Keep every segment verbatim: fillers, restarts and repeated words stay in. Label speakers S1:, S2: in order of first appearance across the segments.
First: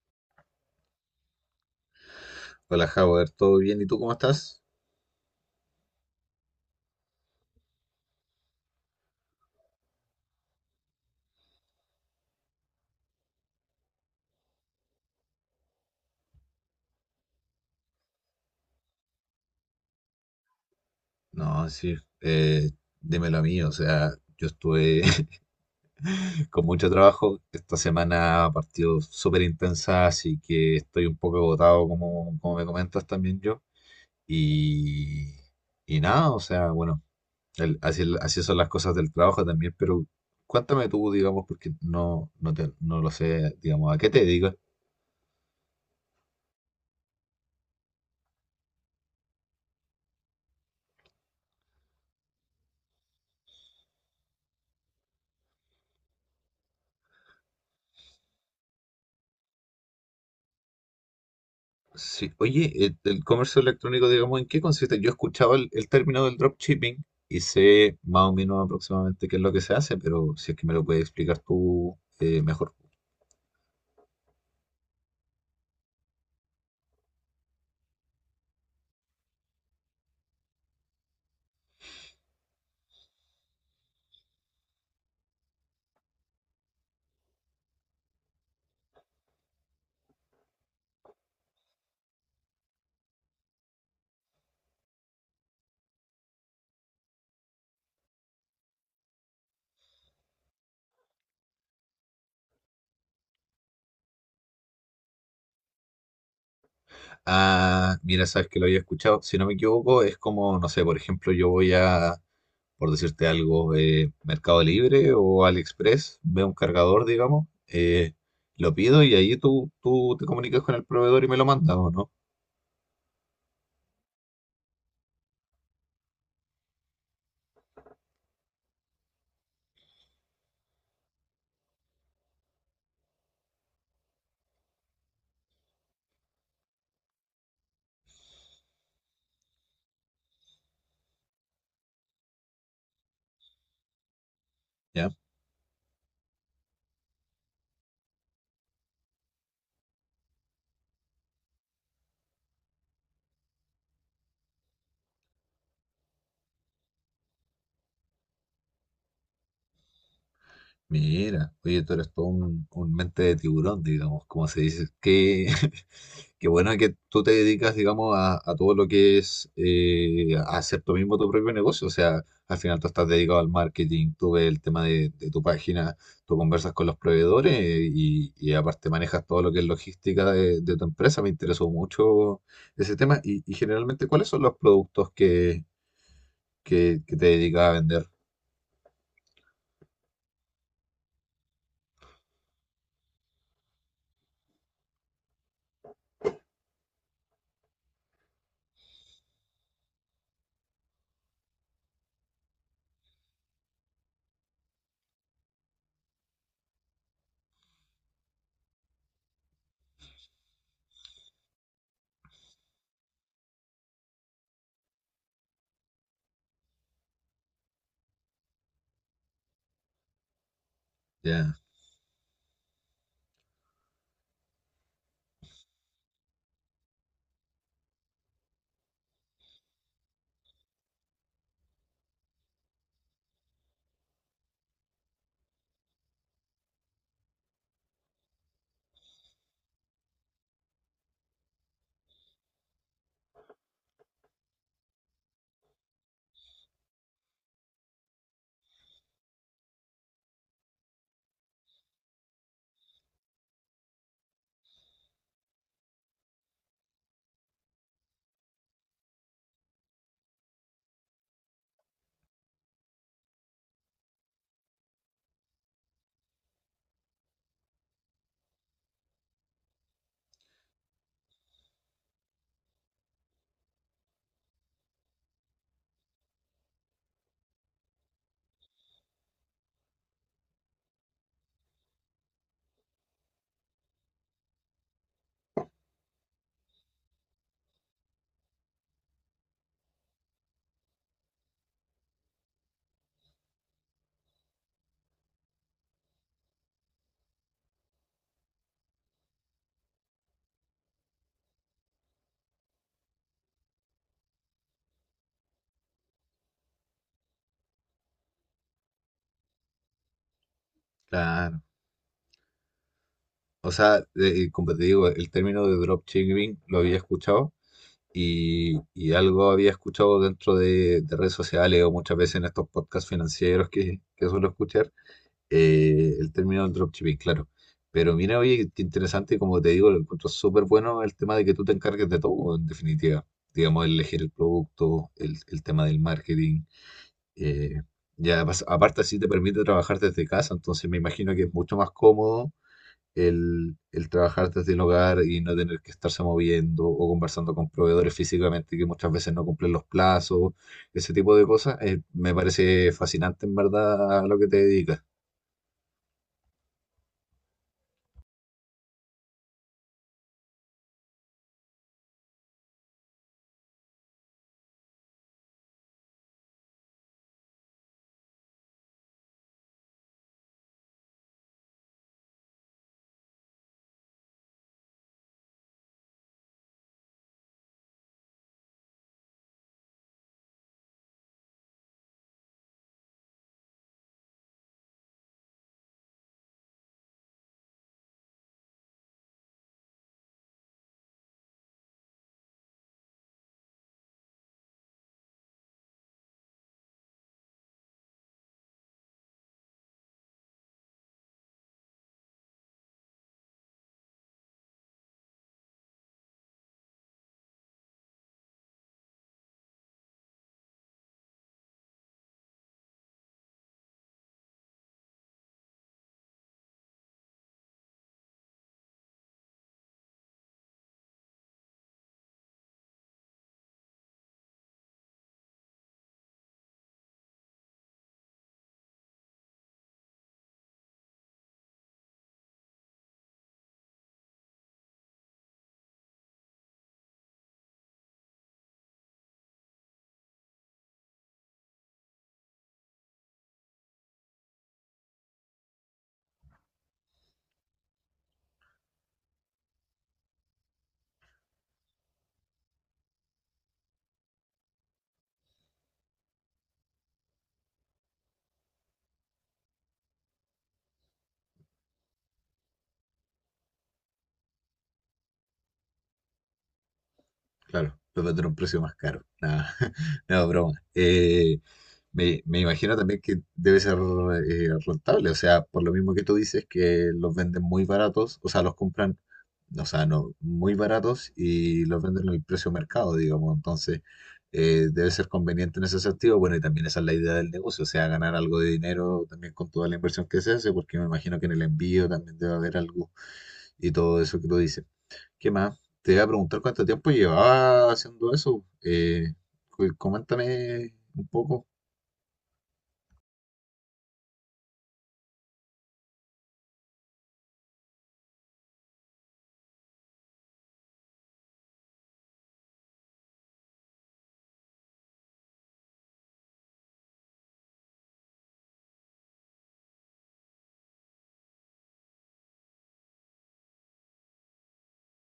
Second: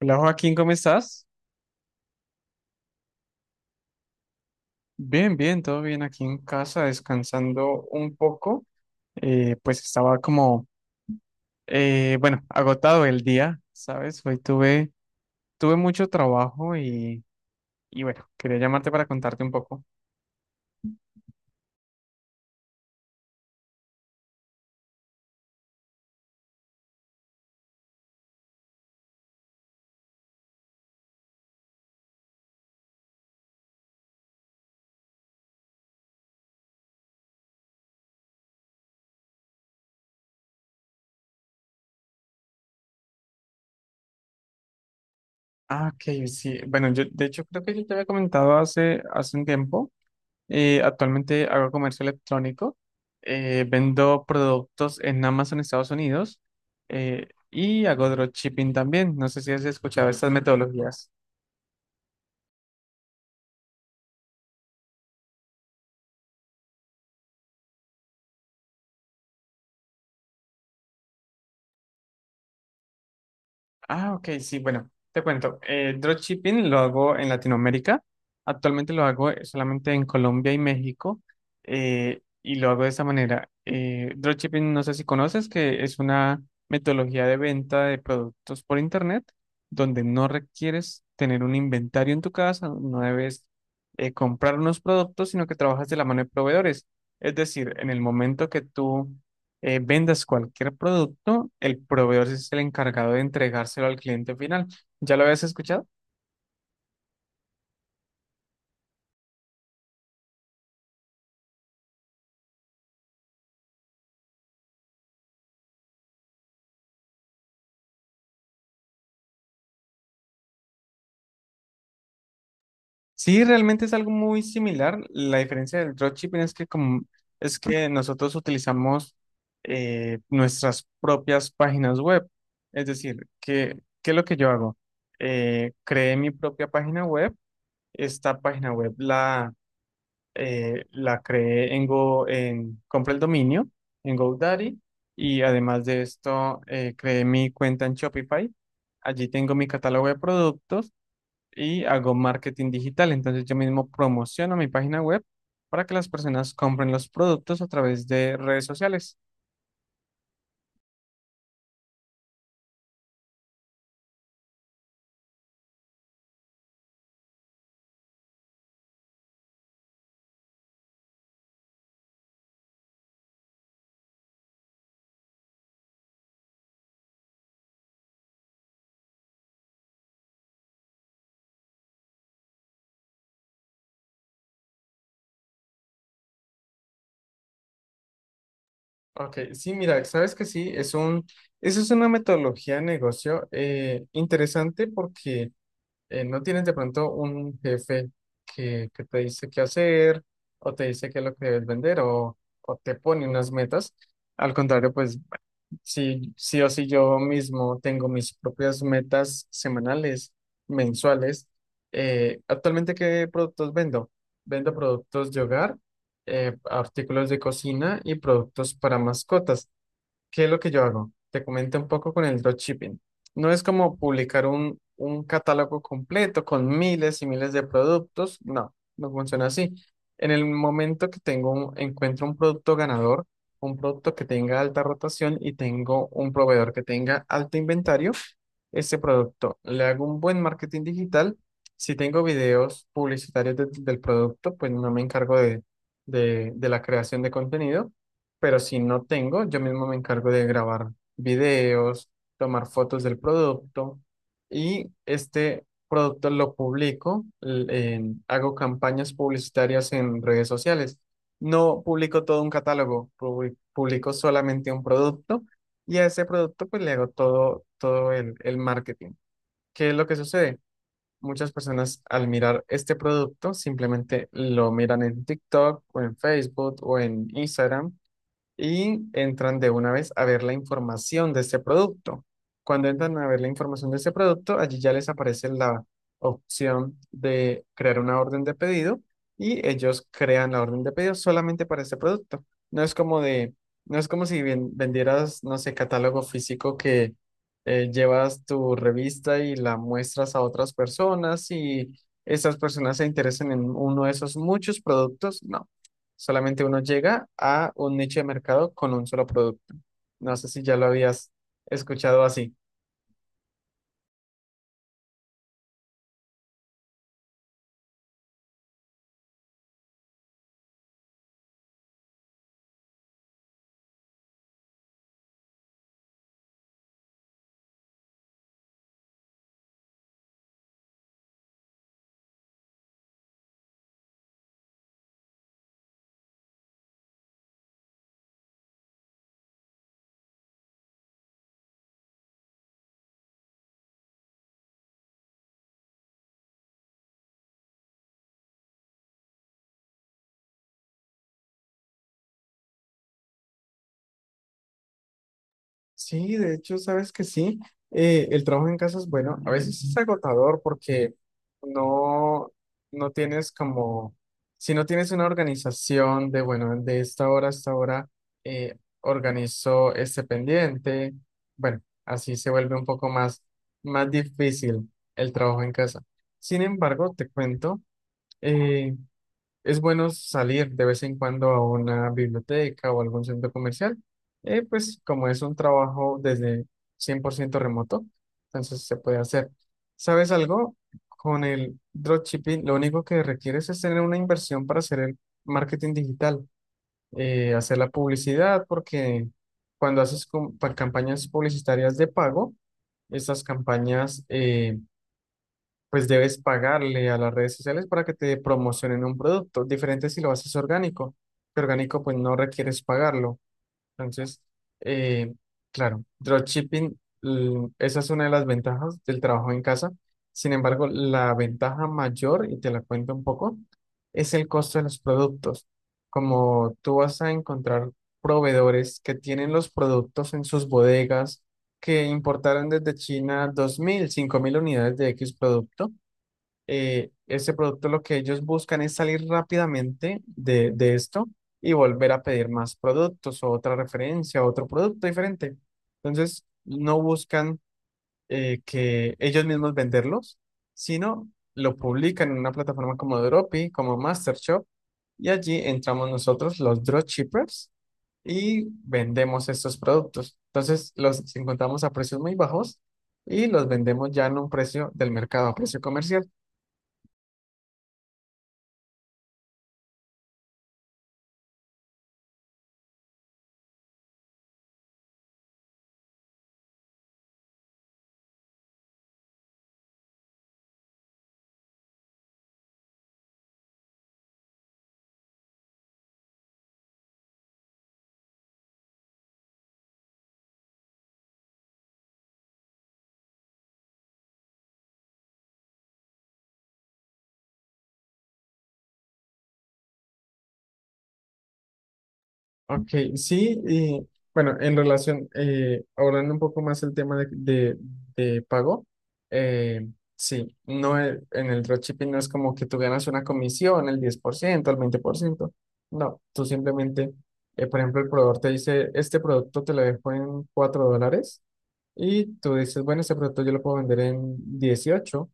S1: Hola Joaquín, ¿cómo estás?
S2: Hola, Howard, ¿todo bien? ¿Y tú cómo estás?
S1: Bien, bien, todo bien aquí en casa, descansando un poco. Eh, pues estaba como, eh, bueno, agotado el día, ¿sabes? Hoy tuve, tuve mucho trabajo y, y bueno, quería llamarte para contarte un poco.
S2: No, sí, eh, dímelo a mí, o sea, yo estuve con mucho trabajo, esta semana ha partido súper intensa, así que estoy un poco agotado, como, como me comentas también yo, y, y nada, o sea, bueno, el- así, así son las cosas del trabajo también, pero cuéntame tú, digamos, porque no, no, te- no lo sé, digamos, ¿a qué te dedicas?
S1: Ah, ok, sí. Bueno, yo de hecho creo que yo te había comentado hace, hace un tiempo. Eh, actualmente hago comercio electrónico, eh, vendo productos en Amazon, Estados Unidos, eh, y hago dropshipping también. No sé si has escuchado estas metodologías.
S2: Sí. Oye, eh, el comercio electrónico, digamos, ¿en qué consiste? Yo escuchaba el, el término del dropshipping y sé más o menos aproximadamente qué es lo que se hace, pero si es que me lo puedes explicar tú eh, mejor.
S1: Ah, ok, sí, bueno, te cuento. Eh, dropshipping lo hago en Latinoamérica. Actualmente lo hago eh, solamente en Colombia y México. eh, y lo hago de esa manera. Eh, dropshipping, no sé si conoces, que es una metodología de venta de productos por internet donde no requieres tener un inventario en tu casa, no debes eh, comprar unos productos, sino que trabajas de la mano de proveedores. Es decir, en el momento que tú eh, vendas cualquier producto, el proveedor sí es el encargado de entregárselo al cliente final. ¿Ya lo habías escuchado?
S2: Ah, mira, sabes que lo había escuchado. Si no me equivoco, es como, no sé, por ejemplo, yo voy a, por decirte algo, eh, Mercado Libre o AliExpress, veo un cargador, digamos, eh, lo pido y ahí tú, tú te comunicas con el proveedor y me lo mandas, ¿o no?
S1: Sí, realmente es algo muy similar. La diferencia del dropshipping es que como es que nosotros utilizamos eh, nuestras propias páginas web. Es decir, que ¿qué es lo que yo hago? Eh, creé mi propia página web. Esta página web, la eh, la creé en Go, en, compré el dominio en GoDaddy,
S2: ¿Ya?
S1: y además de esto eh, creé mi cuenta en Shopify. Allí tengo mi catálogo de productos y hago marketing digital. Entonces yo mismo promociono mi página web para que las personas compren los productos a través de redes sociales.
S2: Mira, oye, tú eres todo un, un mente de tiburón, digamos, como se dice. Qué, qué bueno que tú te dedicas, digamos, a, a todo lo que es eh, a hacer tú mismo tu propio negocio. O sea, al final tú estás dedicado al marketing, tú ves el tema de, de tu página, tú conversas con los proveedores eh, y, y aparte manejas todo lo que es logística de, de tu empresa. Me interesó mucho ese tema. Y, y generalmente, ¿cuáles son los productos que, que, que te dedicas a vender?
S1: Ok, sí, mira, sabes que sí, es un, eso es una metodología de negocio eh, interesante, porque eh, ¿no tienes de pronto un jefe que, que te dice qué hacer, o te dice qué es lo que debes vender, o, o te pone unas metas? Al contrario, pues sí, sí o sí yo mismo tengo mis propias metas semanales, mensuales. Eh, actualmente, ¿qué productos vendo? Vendo productos de hogar, eh, artículos de cocina y productos para mascotas. ¿Qué es lo que yo hago? Te
S2: Ya,
S1: comento un poco con el dropshipping. No es como publicar un, un catálogo completo con miles y miles de productos. No, no funciona así. En el momento que tengo un- encuentro un producto ganador, un producto que tenga alta rotación y tengo un proveedor que tenga alto inventario, ese producto le hago un buen marketing digital. Si tengo videos publicitarios de- del producto, pues no me encargo de, de de la creación de contenido, pero si no tengo, yo mismo me encargo de grabar videos, tomar fotos del producto, y este producto lo publico, l- en- hago campañas publicitarias en redes sociales. No publico todo un catálogo, publi- publico solamente un producto, y a ese producto pues le hago todo, todo el, el marketing. ¿Qué es lo que sucede? Muchas personas al mirar este producto simplemente lo miran en TikTok o en Facebook o en Instagram y entran de una vez a ver la información de este producto. Cuando entran a ver la información de este producto, allí ya les aparece la opción de crear una orden de pedido, y ellos crean la orden de pedido solamente para este producto. No es como de, no es como si ven- vendieras, no sé, catálogo físico que eh, llevas tu revista y la muestras a otras personas, y esas personas se interesan en uno de esos muchos productos. No. Solamente uno llega a un nicho de mercado con un solo producto. No sé si ya lo habías
S2: claro.
S1: escuchado así.
S2: O sea, de- como te digo, el término de dropshipping lo había escuchado y, y algo había escuchado dentro de, de redes sociales o muchas veces en estos podcasts financieros que, que suelo escuchar, eh, el término del dropshipping, claro. Pero mira, oye, qué interesante, y como te digo, lo encuentro súper bueno el tema de que tú te encargues de todo, en definitiva. Digamos, el elegir el producto, el, el tema del marketing. eh, ya, pas- aparte, así te permite trabajar desde casa, entonces me imagino que es mucho más cómodo el, el trabajar desde el hogar y no tener que estarse moviendo o conversando con proveedores físicamente que muchas veces no cumplen los plazos, ese tipo de cosas, eh, me parece fascinante en verdad lo que te dedicas.
S1: Sí, de hecho, sabes que sí. Eh, el trabajo en casa es bueno. A veces es agotador porque no, no tienes como, si no tienes una organización de, bueno, de esta hora a esta hora, eh, organizo este pendiente. Bueno, así se vuelve un poco más, más difícil el trabajo en casa. Sin embargo, te cuento, eh, es bueno salir de vez en cuando a una biblioteca o algún centro comercial, eh, pues como es un trabajo desde cien por ciento remoto, entonces se puede hacer. ¿Sabes algo? Con el dropshipping, lo único que requieres es tener una inversión para hacer el marketing digital, eh, hacer la publicidad, porque cuando haces com- pa- campañas publicitarias de pago, estas campañas, eh, pues debes pagarle a las redes sociales para que te promocionen un producto. Diferente si lo haces orgánico, que orgánico pues no requieres pagarlo. Entonces, eh, claro, dropshipping, l- esa es una de las ventajas del trabajo en casa. Sin embargo, la ventaja mayor, y te la cuento un poco, es el costo de los productos. Como tú vas a encontrar proveedores que tienen los productos en sus bodegas, que importaron desde China dos mil, cinco mil unidades de X producto, eh, ese producto lo que ellos buscan es salir rápidamente de, de esto y volver a pedir más productos, o otra referencia, otro producto diferente. Entonces, no buscan eh, que ellos mismos venderlos, sino lo publican en una plataforma como Dropi, como MasterShop, y allí entramos nosotros, los dropshippers, y vendemos estos productos. Entonces, los encontramos a precios muy bajos y los vendemos ya en un precio del mercado, a precio comercial.
S2: Claro, puede a un precio más caro. Nada, no, broma. Eh, me, me imagino también que debe ser eh, rentable, o sea, por lo mismo que tú dices, que los venden muy baratos, o sea, los compran, o sea, no, muy baratos y los venden al precio mercado, digamos. Entonces, eh, debe ser conveniente en ese sentido. Bueno, y también esa es la idea del negocio, o sea, ganar algo de dinero también con toda la inversión que se hace, porque me imagino que en el envío también debe haber algo y todo eso que tú dices. ¿Qué más? Te voy a preguntar cuánto tiempo llevaba haciendo eso. Eh, cu- coméntame un poco.
S1: Ok, sí, y bueno, en relación, eh, abordando un poco más el tema de, de- de pago, eh, sí, no e- en el dropshipping no es como que tú ganas una comisión, el diez por ciento, el veinte por ciento, no, tú simplemente, eh, por ejemplo, el proveedor te dice, este producto te lo dejo en cuatro dólares, y tú dices, bueno, ese producto yo lo puedo vender en dieciocho.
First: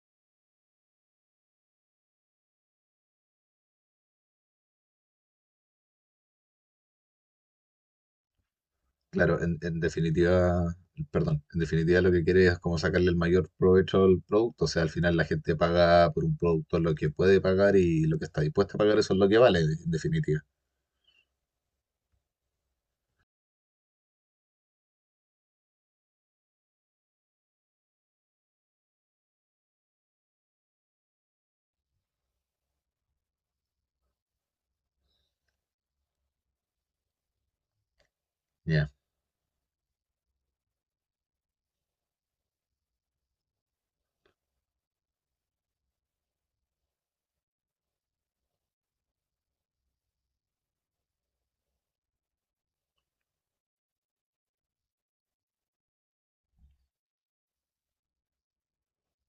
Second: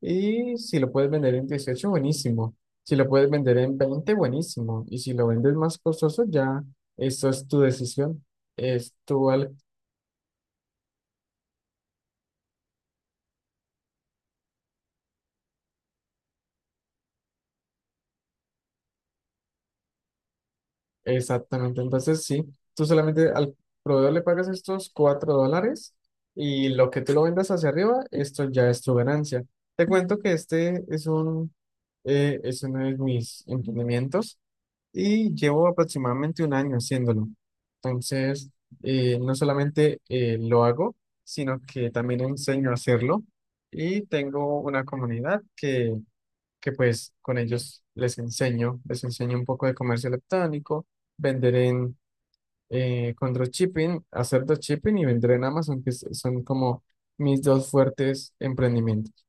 S1: Y si lo puedes vender en dieciocho, buenísimo. Si lo puedes vender en veinte, buenísimo. Y si lo vendes más costoso, ya eso es tu decisión. Es tu
S2: Claro,
S1: al...
S2: en, en definitiva, perdón, en definitiva lo que quieres es como sacarle el mayor provecho al producto. O sea, al final la gente paga por un producto lo que puede pagar y lo que está dispuesta a pagar, eso es lo que vale, en definitiva.
S1: Exactamente. Entonces, sí, tú solamente al proveedor le pagas estos cuatro dólares, y lo que tú lo vendas hacia arriba, esto ya es tu ganancia. Te cuento que este es un, eh, es uno de mis emprendimientos, y llevo aproximadamente un año haciéndolo. Entonces,
S2: Ya.
S1: eh, no solamente eh, lo hago, sino que también enseño a hacerlo, y tengo una comunidad que, que pues con ellos les enseño, les enseño un poco de comercio electrónico, vender en, eh, con dropshipping, hacer dropshipping y vender en Amazon, que es- son como mis dos fuertes emprendimientos.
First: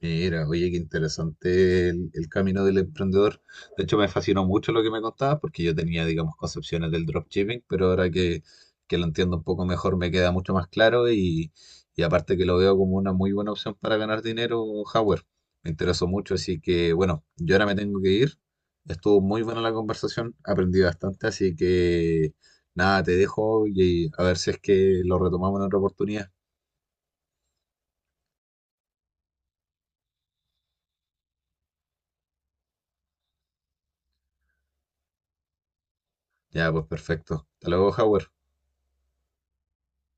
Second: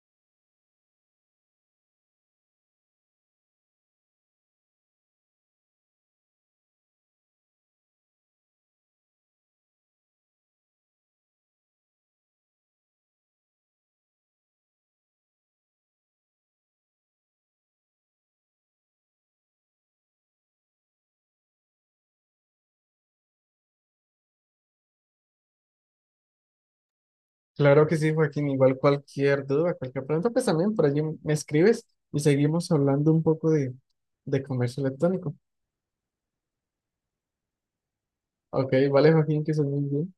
S2: Mira, oye, qué interesante el, el camino del emprendedor. De hecho, me fascinó mucho lo que me contabas porque yo tenía, digamos, concepciones del dropshipping, pero ahora que, que lo entiendo un poco mejor me queda mucho más claro y, y aparte que lo veo como una muy buena opción para ganar dinero, Howard. Me interesó mucho, así que bueno, yo ahora me tengo que ir. Estuvo muy buena la conversación, aprendí bastante, así que nada, te dejo y a ver si es que lo retomamos en otra oportunidad.
S1: Claro que sí, Joaquín. Igual cualquier duda, cualquier pregunta, pues también por allí me escribes y seguimos hablando un poco de, de comercio electrónico.
S2: Ya, pues perfecto. Hasta luego, Howard.
S1: Ok, vale, Joaquín, que soy muy bien.